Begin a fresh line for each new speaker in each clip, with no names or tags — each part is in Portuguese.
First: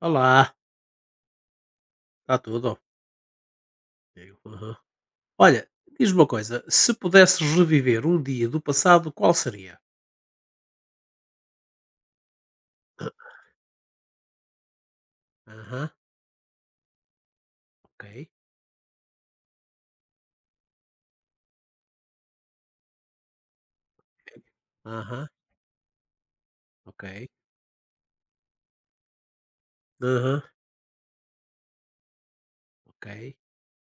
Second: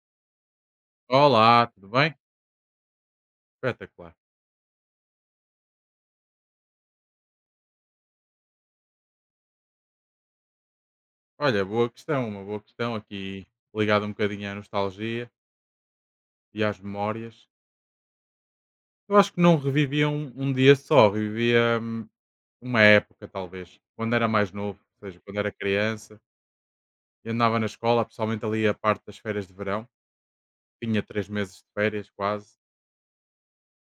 Olá,
Olá, tudo bem?
está tudo?
Espetacular.
Digo, aham. Olha, diz-me uma coisa, se pudesses reviver um dia do passado, qual seria?
Olha, boa questão, uma boa questão aqui ligada um bocadinho à nostalgia
Aham,
e às memórias.
ok.
Eu acho que não revivia um dia só, revivia uma época, talvez, quando era mais novo, ou seja,
Aham,
quando era criança
ok.
e andava na escola, principalmente ali a parte das férias de verão,
Aham,
tinha 3 meses de férias quase.
ok.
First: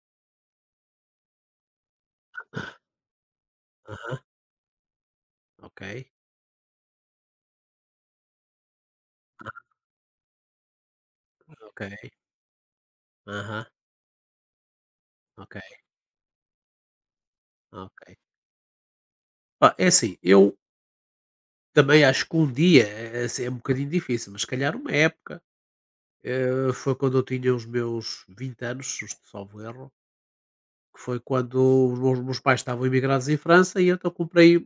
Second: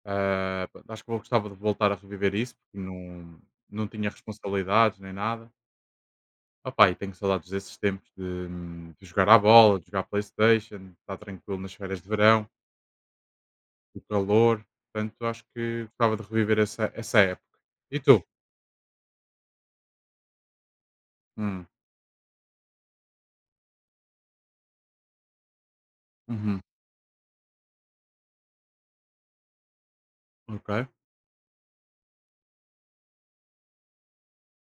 Acho que eu gostava de voltar a reviver isso, porque não tinha
Aham,
responsabilidades nem nada.
ok.
Opá, e tenho saudades desses tempos de jogar à bola, de jogar Playstation, de estar tranquilo nas
Ok.
férias de verão,
Aham,
o calor. Portanto, acho
ok.
que gostava de reviver essa época. E
Ok.
tu?
Pá, é assim, eu
Hum.
também acho que um dia é assim, é um bocadinho difícil, mas se calhar uma época.
Uhum.
Eh, foi quando eu tinha os meus 20 anos, se não salvo erro,
Ok.
que foi quando os meus pais estavam imigrados em França e então comprei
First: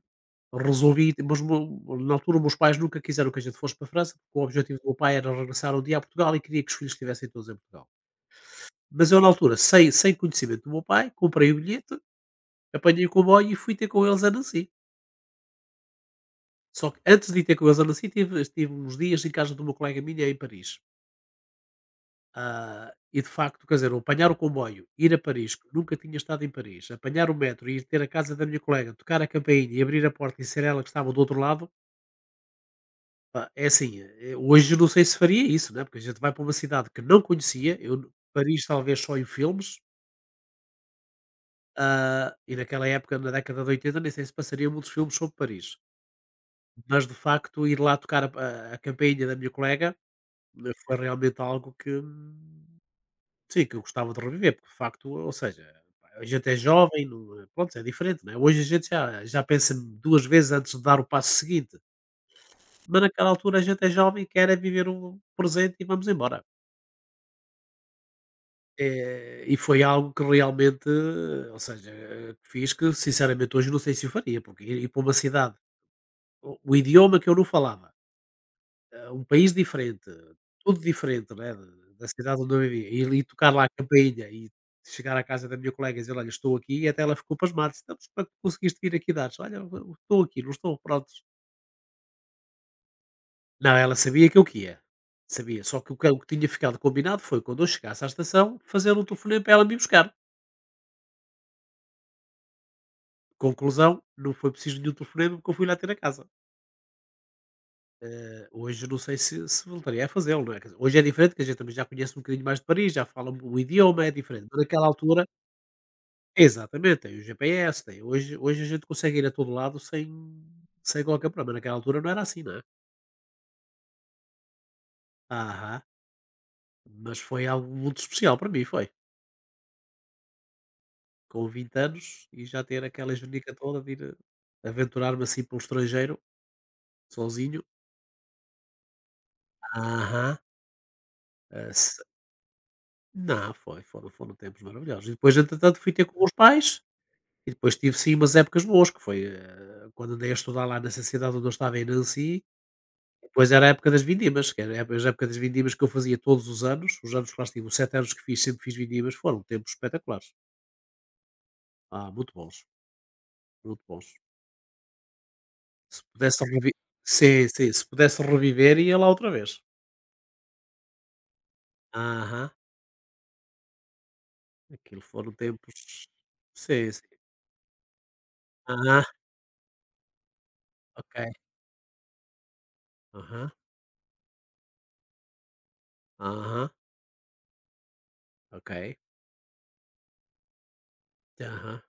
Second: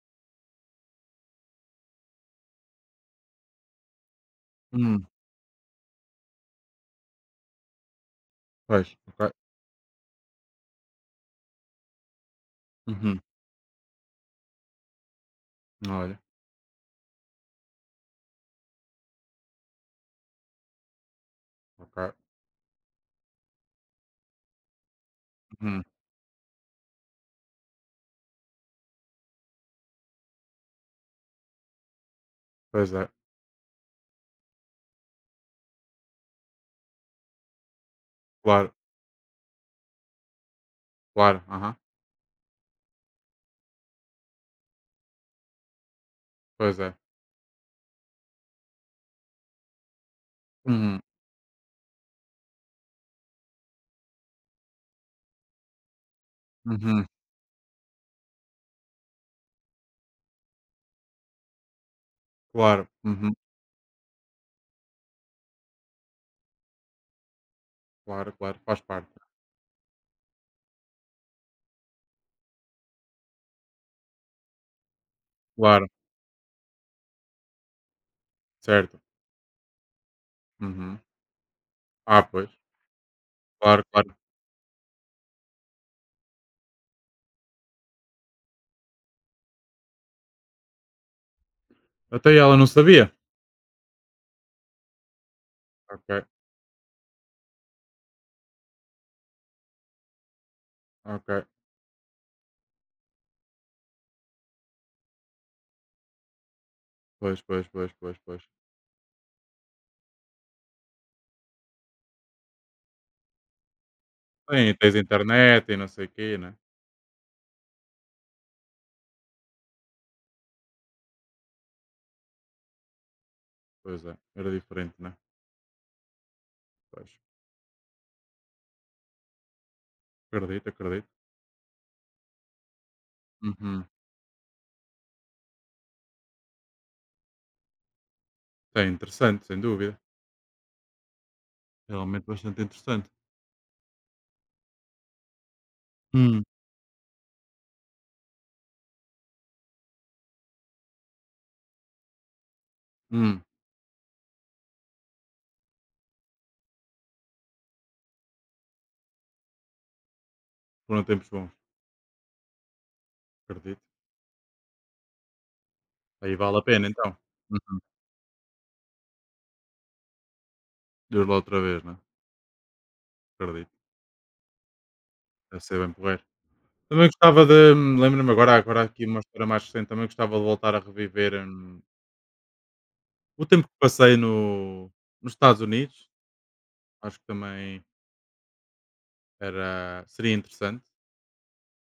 Resolvi mas o na altura, os meus pais nunca quiseram que a gente fosse para a França, porque o objetivo do meu
Hum.
pai era regressar um dia a Portugal e queria que os filhos estivessem todos em Portugal.
Pois,
Mas eu, na
ok.
altura, sem conhecimento do meu pai, comprei o bilhete, apanhei o
Uhum.
comboio e fui ter com eles a Nancy.
Olha,
Só que antes de ir ter com eles a Nancy, tive estive uns dias em casa de uma colega minha em Paris.
ok.
Ah, e de facto, quer dizer, apanhar o comboio, ir a Paris, que
Uhum.
nunca tinha estado em Paris, apanhar o metro e ir ter a casa da minha colega, tocar a campainha e abrir a porta e ser ela que estava do outro lado.
Pois é,
Pá, é assim, eh, hoje eu não sei se faria isso, né, porque a gente vai para uma cidade que não conhecia, eu Paris
claro,
talvez só em filmes.
claro, aham,
Ah, e naquela época, na década de 80, nem sei se passaria muitos filmes sobre Paris.
pois é.
Mas, de facto, ir lá tocar a campainha da minha colega eh, foi
Uhum.
realmente algo que, sim, que eu gostava de reviver, porque de facto, ou seja, pá, a gente é jovem,
Uhum.
não é, pronto, é diferente, né. Hoje a gente já pensa 2 vezes antes de dar o passo seguinte,
Claro.
mas naquela
Uhum.
altura a gente é jovem, quer é viver o presente e vamos embora.
Claro, claro, faz parte.
Eh, e foi algo que realmente, ou seja, que fiz, que sinceramente hoje não sei se o faria, porque ir para uma cidade,
Claro,
o idioma que eu não falava,
certo,
eh, um país diferente, tudo
uhum.
diferente, né, da
Ah,
cidade
pois,
onde eu vivia, e ali tocar lá a
claro, claro,
campainha e chegar à casa da minha colega e dizer, olha, estou aqui, e até ela ficou pasmada, disse: "Então, mas como é que conseguiste vir aqui dar? Olha, eu estou aqui, não estou", prontos.
até ela não sabia.
Não, ela sabia que eu que ia, sabia, só que o que, o
Ok,
que tinha ficado combinado foi quando eu chegasse à estação, fazer um telefonema para ela me buscar.
ok,
Conclusão, não foi preciso nenhum telefonema porque eu fui lá ter a casa.
pois, pois, pois, pois, pois.
Eh, hoje não sei se voltaria a fazê-lo, não é, quer dizer, hoje é diferente, que a gente também já conhece um bocadinho mais de Paris, já fala o idioma, é diferente, mas
Sim,
naquela
tens
altura
internet e não sei o quê, né?
exatamente, tem o GPS, tem, hoje a gente consegue ir a todo lado sem qualquer problema, naquela altura não era assim, não é?
Pois é, era diferente, né?
Aham.
Pois,
Mas foi algo muito especial para mim, foi.
acredito, acredito.
Com 20 anos e já ter aquela genica toda
Uhum.
de ir eh, aventurar-me assim pelo estrangeiro, sozinho.
É interessante, sem dúvida.
Aham. Ass
Realmente bastante interessante.
Não, foi, foram tempos maravilhosos. E depois, entretanto, fui ter com os
Hum.
pais e depois tive, sim, umas épocas boas, que foi eh, quando andei a estudar lá nessa cidade onde eu estava, em Nancy.
Hum.
Depois era a época das vindimas, que era a época as época das vindimas que eu fazia todos os anos que lá estive, os 7 anos que fiz, sempre fiz vindimas, foram tempos espetaculares.
Foram tempos bons,
Ah, muito bons, muito
acredito.
bons. Se
Aí
pudesse
vale a
reviver,
pena, então.
sim, sim,
Uhum.
se pudesse reviver ia lá outra vez.
Diz lá outra vez, né?
Aham,
Acredito.
aquilo foram
Deve ser bem
tempos,
porreiro.
sim, sim.
Também gostava de lembro-me agora, agora
Aham,
aqui uma história mais recente. Também gostava de voltar a reviver
ok,
o
aham,
tempo que passei no, nos Estados Unidos.
aham,
Acho que também
ok,
era, seria interessante.
aham.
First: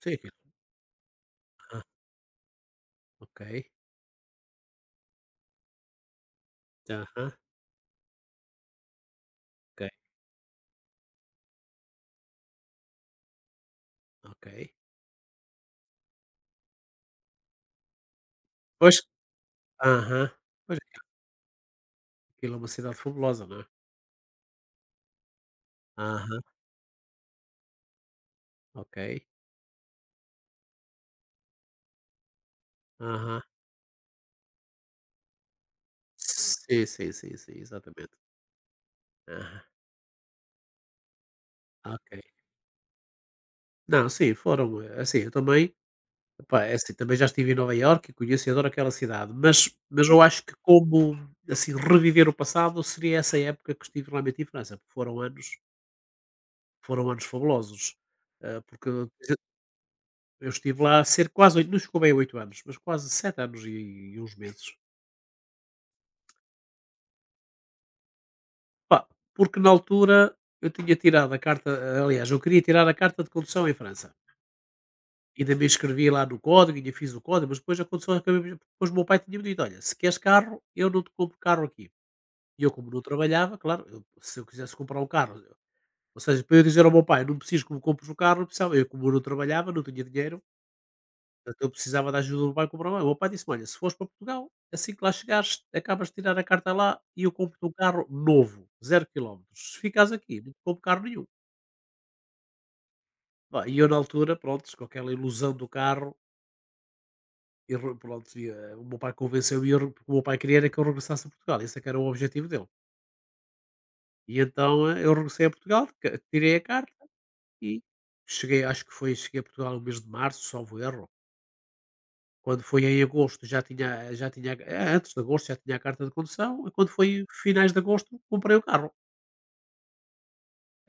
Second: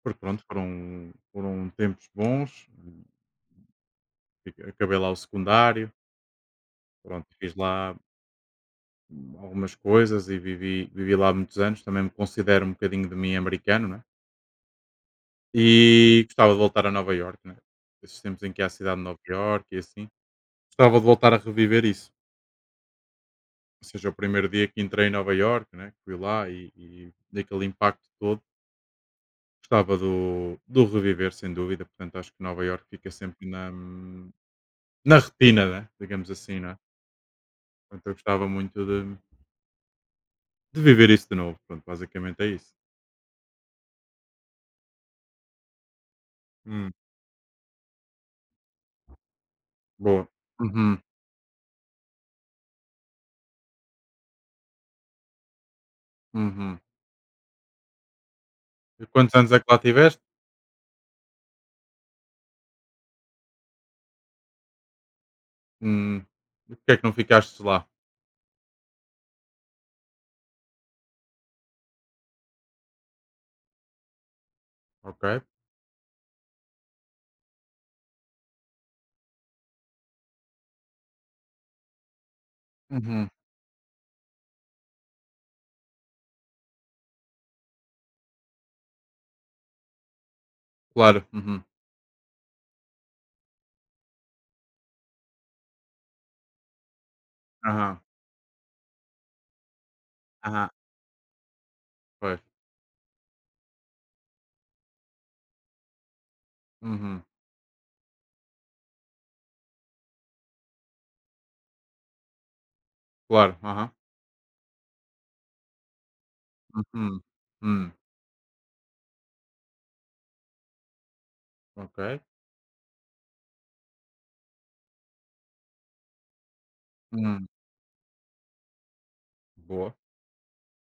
Sim.
Porque pronto, foram, foram
Ah,
tempos bons.
okay.
Acabei lá o secundário,
Ah,
pronto,
ok,
fiz lá algumas
okay.
coisas e vivi, vivi lá muitos anos. Também me considero um bocadinho de mim americano, né? E gostava de voltar a Nova York, né? Esses tempos em que há a
Pois,
cidade de Nova York e assim.
ah-ah. Pois,
Gostava
é,
de voltar a reviver isso.
aquilo é uma cidade fabulosa, não é?
Ou seja, o primeiro dia que entrei em Nova York, né? Que fui
Aham,
lá e daquele impacto todo.
ok.
Gostava do reviver, sem dúvida. Portanto, acho que Nova York fica
Aham.
sempre na, na retina, né? Digamos assim, né?
Sim, sim, sim, sim,
Portanto, eu
exatamente.
gostava muito
Aham,
de viver isso de novo. Pronto,
ok.
basicamente é isso.
Não, sim, foram, eh, assim, eu também, epá, é
Hum,
assim, também já estive em Nova Iorque e conheço e adoro aquela cidade, mas eu
boa.
acho que,
Uhum,
como, assim, reviver o passado seria essa época que estive realmente em França, porque foram anos
uhum.
foram anos fabulosos, hã, porque
E quantos anos é que lá tiveste?
eu estive lá cerca quase 8, não chegou bem a 8 anos, mas quase 7 anos e uns meses.
Hum, e porque é que não ficaste lá?
Pá, porque na altura eu tinha tirado a carta, aliás, eu queria tirar a carta de condução em França.
Ok.
Ainda me inscrevi lá no código, ainda fiz o código, mas depois a condução acabei, depois o meu pai tinha-me dito: "Olha, se queres carro, eu não te compro carro aqui". E eu, como não
Uhum,
trabalhava, claro, se eu quisesse comprar um carro, ou seja, para eu dizer ao meu pai não preciso que me compres o carro, não precisava, eu como não trabalhava não tinha dinheiro.
claro.
Portanto,
Uhum.
eu precisava da ajuda do banco para o meu o meu pai disse-me: "Olha, se fores para Portugal, assim que lá chegares, acabas de tirar a carta lá e eu compro-te um
Aham.
carro novo, 0 quilómetros. Se ficares aqui, não te
Aham.
compro carro nenhum".
Pois.
Pá, e eu na altura, pronto, com aquela ilusão do carro,
Uhum.
pronto, e, eh, o meu pai convenceu-me, e eu porque o meu pai queria era que eu regressasse a Portugal, esse é que era o objetivo dele.
Claro. Aham.
E então eh, eu regressei a Portugal, tirei a carta
Uhum.
e
Hum.
cheguei, acho que foi, cheguei a Portugal no mês de março, salvo erro.
Ok.
Quando foi em agosto já tinha, já tinha a antes de agosto já tinha a carta de condução, e quando foi
Hum.
finais de agosto comprei o carro.
Boa.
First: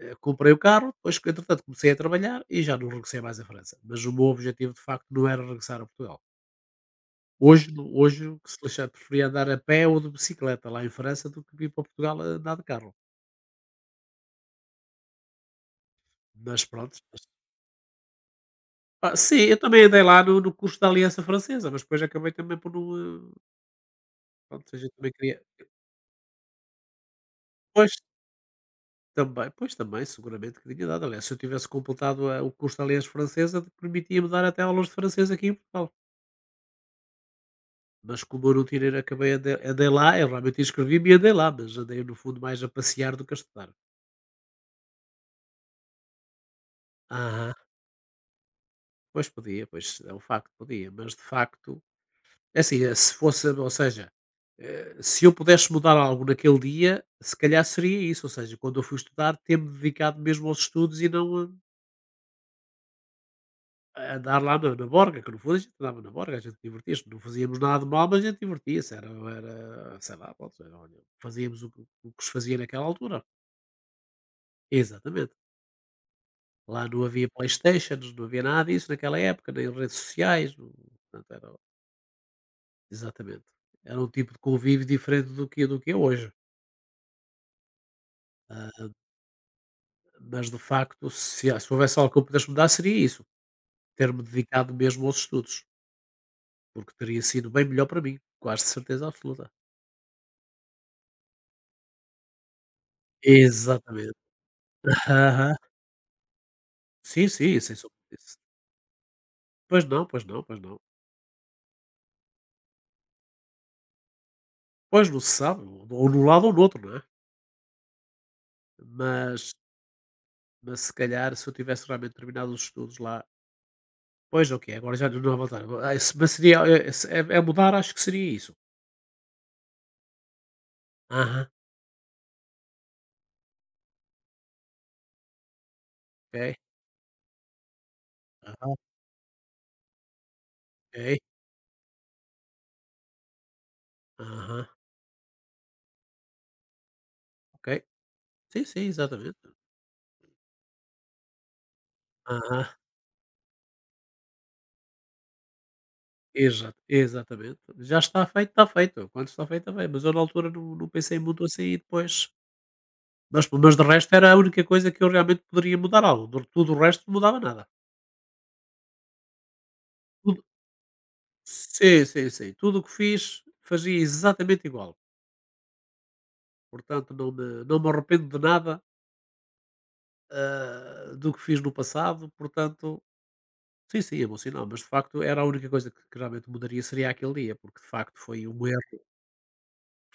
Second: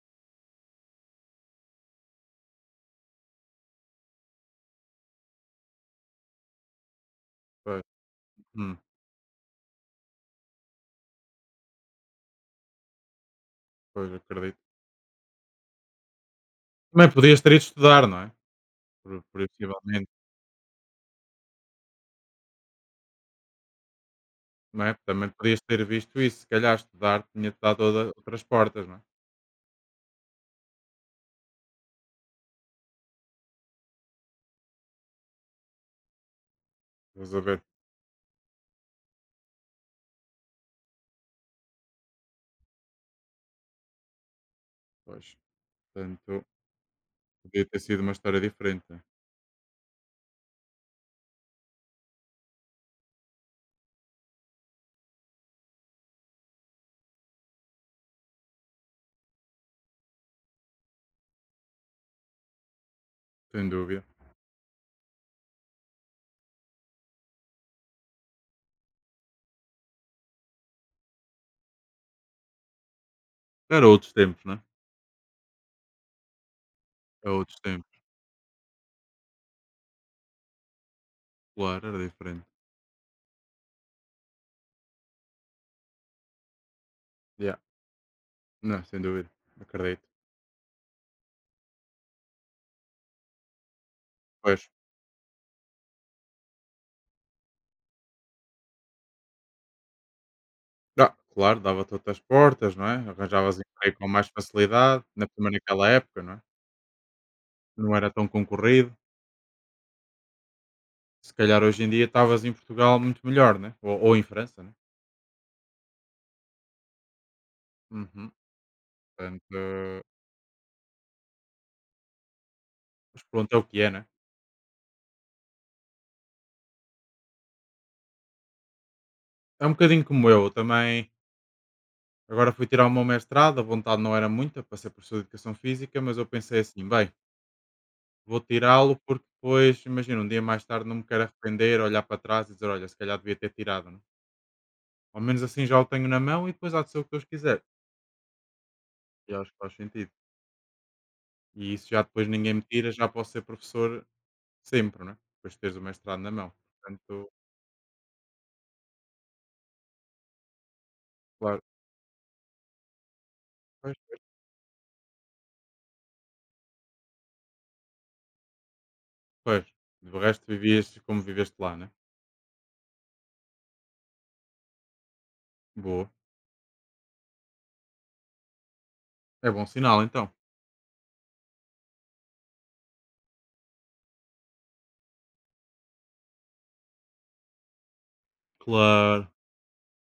Eh, comprei o carro, depois que entretanto comecei a trabalhar e já não regressei mais à França, mas o meu objetivo de facto não era regressar a Portugal.
Pois.
Hoje, o que se
Hum.
deixar, preferia andar a pé ou de bicicleta lá em França do que vir para Portugal a andar de carro.
Pois, acredito.
Mas pronto,
Também
mas
podias ter ido estudar, não é?
ah,
Pro-
sim, eu também andei
possivelmente.
lá no curso da Aliança Francesa, mas depois acabei também por não, eh, pronto, a
Não
gente
é?
também
Também
queria.
podias ter visto isso. Se calhar estudar tinha-te dado
Pois.
toda- outras portas, não é?
Também, pois também, seguramente que tinha dado. Aliás, se eu tivesse completado eh, o curso de Aliança Francesa, permitia-me dar até aulas de francês aqui em Portugal.
Resolver.
Mas como eu não tirei, acabei, andei lá, eu realmente inscrevi-me e andei lá, mas andei, no fundo, mais a passear do que a estudar.
Pois. Portanto,
Aham.
podia ter sido uma história diferente, né?
Pois podia, pois é um facto, podia, mas de facto é assim, eh, se fosse, ou seja, eh, se eu pudesse mudar algo naquele dia, se calhar seria isso, ou seja, quando eu fui estudar, ter-me dedicado mesmo aos estudos e não eh,
Sem
a
dúvida.
andar lá na Borga, que no fundo a gente andava na Borga, a gente divertia-se, não fazíamos nada de mal, mas a gente divertia-se, era, sei lá, pronto, era, olha, fazíamos o que o que se fazia naquela altura,
Era outros tempos, não é?
exatamente. Lá não havia
Era outros tempos,
Playstations, não havia nada disso naquela época, nem redes sociais, portanto, era,
claro, era diferente.
exatamente. Era um tipo de convívio diferente do que é hoje.
Yeah. Não,
Ah,
sem dúvida, acredito.
mas de facto, se houvesse algo que eu pudesse mudar, seria isso, ter-me
Pois,
dedicado mesmo aos estudos, porque teria sido bem melhor para mim, quase de certeza absoluta.
ah, claro, dava-te outras portas, não é? Arranjavas emprego com
Exatamente.
mais facilidade, na primeira naquela época, não é?
Sim, sim, sem sombra
Não era
de.
tão concorrido.
Pois não, pois não, pois não.
Se calhar hoje em dia estavas em Portugal muito melhor, né? Ou em França, né?
Pois, não se sabe, ou num lado ou no outro, não é?
Uhum.
Mas,
Portanto,
se calhar se eu tivesse realmente terminado os estudos lá,
mas pronto, é o que é, né?
pois ok, agora já não há volta. Ah, se, mas seria, se é mudar, acho que seria isso.
É um bocadinho como eu também.
Aham,
Agora fui tirar o meu mestrado, a vontade não era muita para ser professor de educação física, mas eu
ok.
pensei assim, bem, vou
Aham,
tirá-lo porque depois, imagina, um dia mais tarde não me
ok.
quero arrepender, olhar para trás e dizer, olha, se calhar devia ter tirado, né?
Aham,
Ao menos assim já o tenho na mão e depois há de ser o que Deus quiser.
ok. Sim, sim,
E
exatamente.
acho que faz sentido. E isso já depois ninguém me
Aham,
tira, já posso ser professor sempre, né? Depois de teres o mestrado na mão.
exa
Portanto,
exatamente. Já está feito, está feito. Quando está feito, está. Mas eu na altura não pensei muito
claro.
assim, e depois, mas de
Pois,
resto,
pois.
era a única coisa que eu realmente poderia mudar, algo de tudo o resto não mudava nada.
Pois. Do
Tudo
resto vivias como viveste lá, né?
Sei, sei, sei. Tudo o que fiz, fazia exatamente igual.
Boa.
Portanto, não me arrependo de nada,
É bom sinal, então.
do que fiz no passado, portanto sim, sim, é bom sinal, mas de facto era a única coisa que realmente mudaria seria aquele dia, porque de facto foi um erro
Claro.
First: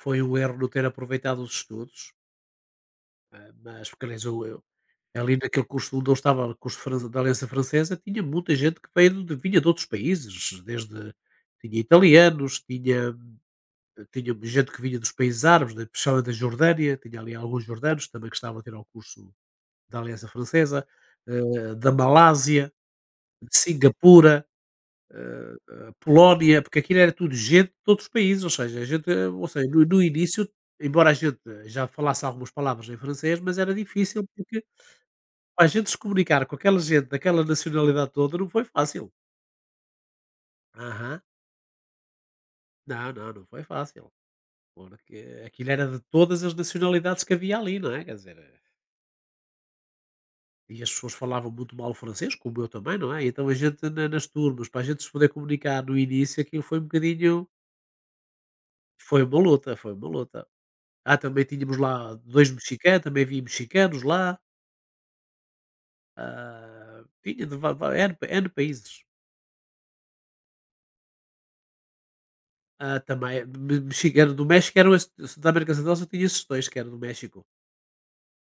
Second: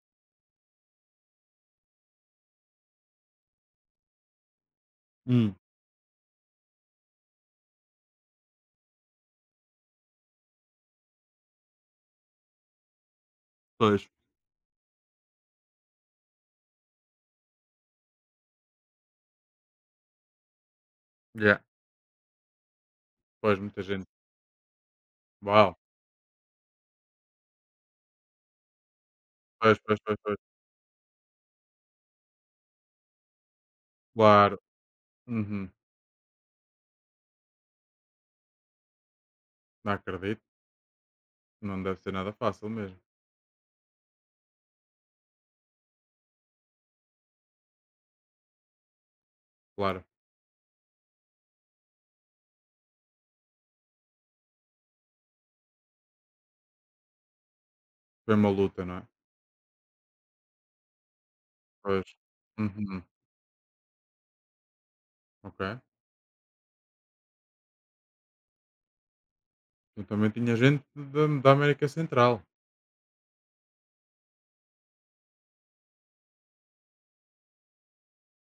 foi um erro não ter aproveitado os estudos, mas porque aliás eu ali
Hum,
naquele curso onde eu estava, curso fran da Aliança Francesa, tinha muita gente que veio de vinha de outros países, desde tinha italianos, tinha
pois.
tinha um gente que vinha dos países árabes, principalmente da Jordânia, tinha ali alguns jordanos também que estavam a ter o curso da Aliança Francesa,
Yeah.
da Malásia, de
Pois, muita gente.
Singapura, eh,
Uau.
Polónia, porque aquilo era tudo gente de todos os países, ou seja, a gente, ou seja,
Pois,
no,
pois,
no
pois, pois.
início, embora a gente já falasse algumas palavras em francês, mas era difícil
Claro.
porque a
Uhum.
gente se comunicar com aquela gente daquela nacionalidade toda não foi fácil.
Não acredito.
Aham.
Não deve ser nada fácil mesmo,
Não, não, não foi fácil. Porque aquilo era de todas as nacionalidades que havia ali, não é? Quer dizer,
claro.
e as pessoas falavam muito mal o francês, como eu também, não é? Então a gente, nas turmas, para a gente se poder comunicar no início, aquilo foi um bocadinho.
Foi uma luta, não é?
Foi uma luta, foi uma luta. Ah, também tínhamos
Pois.
lá dois mexicanos,
Uhum.
também havia mexicanos lá.
Ok.
Tinha de N, N países.
Então também tinha gente da América Central.
Ah, também, mexicano do México, eram esse, da América Central só tinha esses dois, que eram do México.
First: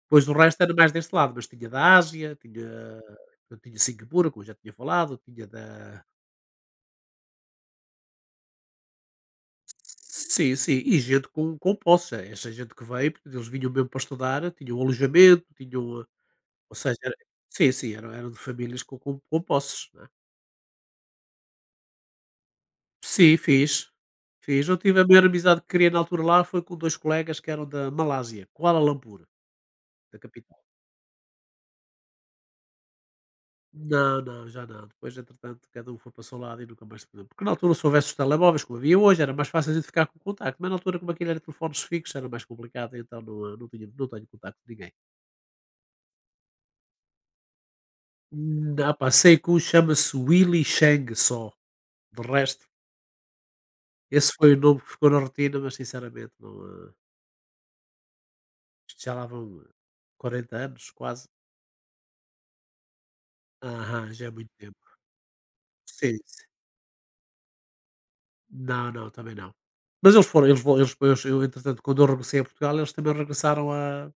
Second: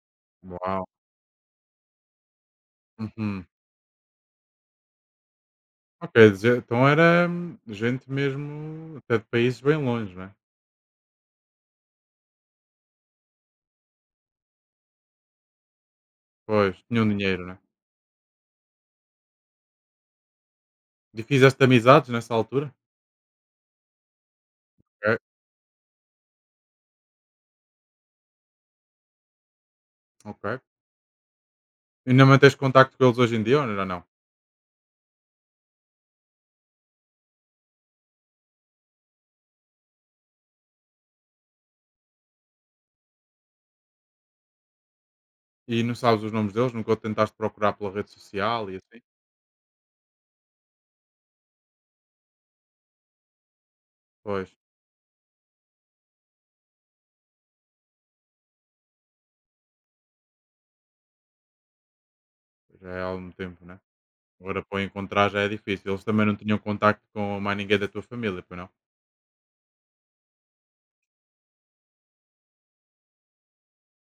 Depois do resto era
Uau.
mais deste lado, mas tinha da Ásia,
Uhum.
tinha Singapura, como eu já tinha falado, tinha da,
Ok, dizer- então era gente mesmo até de países bem longe, né?
sim, sim, e gente com posse, é essa gente que veio, porque eles vinham mesmo para estudar, tinham alojamento, tinham, ou
Pois,
seja,
tinham
era
dinheiro, né?
sim, sim, eram de famílias com posses, não é.
É? E fizeste amizades nessa altura?
Sim, fiz, fiz. Eu tive a
Ok.
maior amizade que criei na altura lá foi com 2 colegas que eram da Malásia, Kuala Lumpur, da capital.
Ok. Ainda mantens contacto com eles hoje em dia ou ainda não?
Não, não, já não. Depois entretanto cada um foi para o seu lado e nunca mais se falou, porque na altura se houvesse os telemóveis como havia hoje, era mais fácil a gente ficar com contacto, mas na altura como aquilo era telefones fixos, era mais complicado, então não, não tinha não tenho contacto com ninguém.
E não sabes os nomes deles? Nunca o tentaste procurar pela rede social e
Ah
assim?
pá, sei que um chama-se Willy Chang só, de resto, esse foi
Pois,
o nome que ficou na rotina, mas sinceramente não, eh, isto já lá vão 40 anos quase.
já é há algum tempo, né?
Aham, já é muito
Agora para
tempo.
o encontrar já é difícil. Eles
Sim,
também não
sim.
tinham contacto com mais ninguém da tua família, pois não?
Não, não, também não. Mas eles foram eles vão eles depois eu entretanto quando eu regressei a Portugal, eles também regressaram a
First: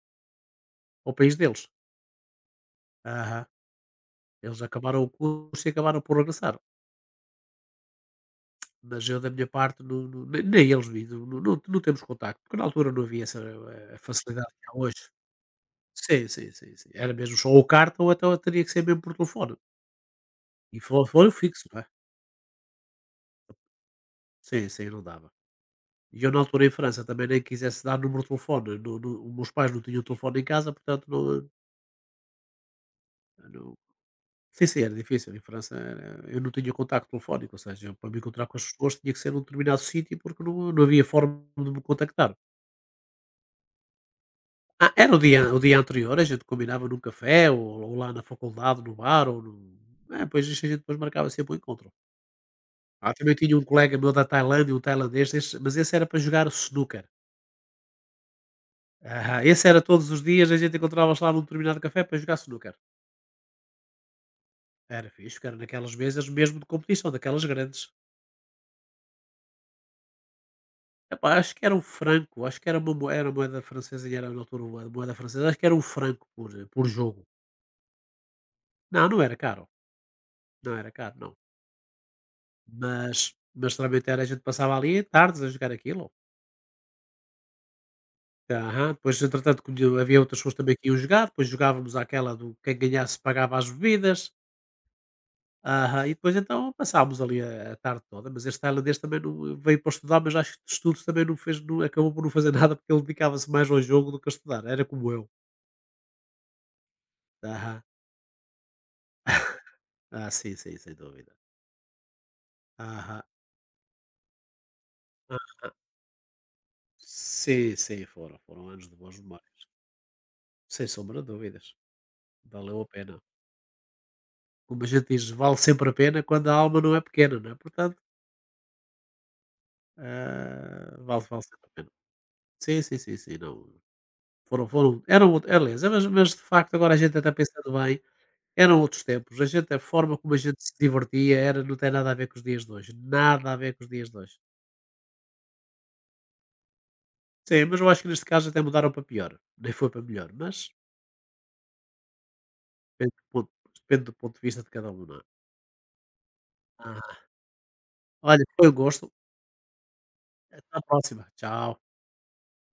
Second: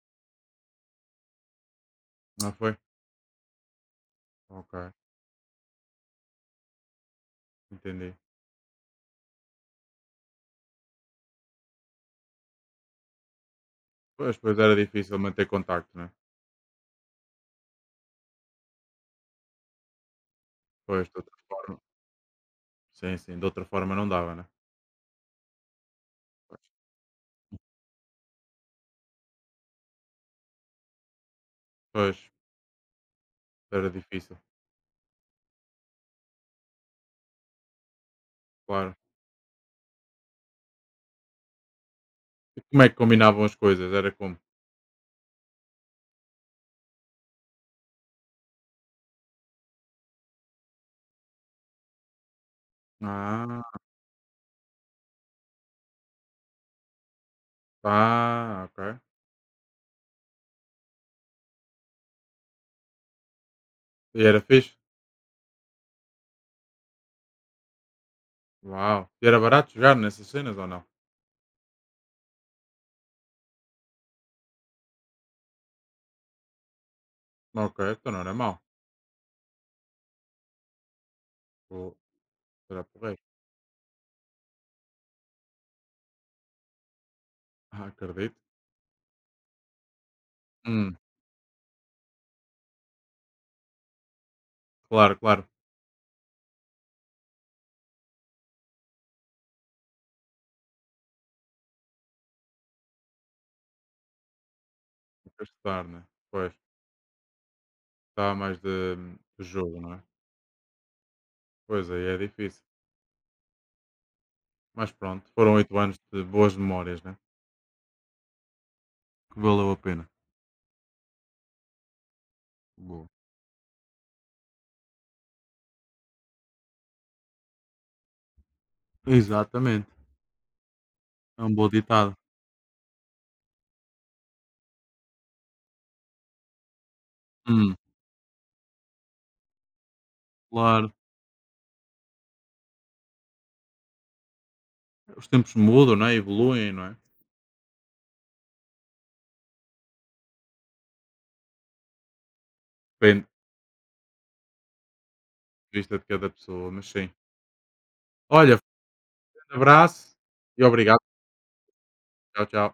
ao país deles.
Não foi?
Aham. Eles
Ok,
acabaram o curso e acabaram por regressar,
entendi.
mas eu da minha parte não nem eles vi, não temos contacto, porque na altura não havia essa,
Pois,
facilidade
pois
que há
era
hoje.
difícil manter contacto, né?
Sim, sim, sim, sim. Era mesmo só o carta ou então teria que ser mesmo por telefone. E fo
Pois, de
foi
outra
fixo,
forma.
não é?
Sim, sim, de outra forma não dava, né?
Sim, sim, não dava. E eu na
Pois,
altura em França também nem quisesse dar número de telefone, no meus pais não tinham telefone em casa, portanto não
pois,
não
era difícil,
sim, sim, era difícil. Em França era eu não tinha contacto telefónico, ou seja, eu para me encontrar com as
claro.
pessoas tinha que ser num determinado sítio porque não havia forma de me contactar.
E como é que combinavam as coisas? Era como?
Ah, era o dia anterior, a gente combinava num café ou lá na faculdade, no bar ou no é, pois a gente depois marcava sempre o encontro. Ah, também tinha um
Ah,
colega meu da Tailândia, um tailandês, esse mas esse era para jogar o snooker.
ah, ok.
Aham, esse era todos os dias, a gente encontrava-se lá num determinado café para jogar snooker.
E era fixe?
Era fixe, porque era naquelas mesas mesmo de competição, daquelas grandes.
Uau. E era barato jogar nessas cenas ou não?
Epá, acho que era um franco, acho que era moeda francesa e era na altura uma moeda francesa, acho que era um franco por jogo.
Ok, então não era mau.
Não, não era caro, não era caro, não.
Pô, era porreiro.
Mas realmente era, a gente passava ali tardes a jogar aquilo.
Ah, acredito.
Aham, depois, entretanto, havia outras pessoas também que iam
Hum,
jogar, depois jogávamos aquela do quem ganhasse pagava as bebidas.
claro, claro.
Aham. E depois então passámos ali a tarde toda, mas este tailandês também não veio para estudar, mas acho que de estudos também não acabou por não fazer nada, porque ele dedicava-se mais ao jogo do que a estudar, era como eu.
Nunca estudar, né? Pois.
Aham.
Gostava mais do jogo, não é?
Ah, sim, sim, sem dúvida.
Pois aí é difícil.
Aham.
Mas pronto,
Ah,
foram 8 anos de boas memórias, né?
sim, sim, foram, foram anos de boas
Que
memórias.
valeu a pena.
Sem sombra de dúvidas. Valeu a
Boa.
pena. Como a gente diz, vale sempre a pena quando a alma não é pequena, não é? Portanto,
Exatamente.
vale, vale
É um
sempre
bom
a pena.
ditado.
Sim, sim, sim, sim, não. Foram, foram, eram, aliás, é, mas de facto agora a gente até pensando
Hum,
bem, eram outros tempos. A forma como a gente se
Claro.
divertia era não tem nada a ver com os dias de hoje. Nada a ver com os dias de hoje.
Os tempos mudam, né? Evoluem, não é?
Sim, mas eu acho que neste caso até mudaram para pior. Nem foi para melhor, mas depende do
Depende
ponto, depende do ponto de vista de cada um, não é?
de vista de cada pessoa, mas sim.
Aham. Olha,
Olha,
foi um gosto.
um abraço e
Até à
obrigado.
próxima. Tchau.
Tchau, tchau.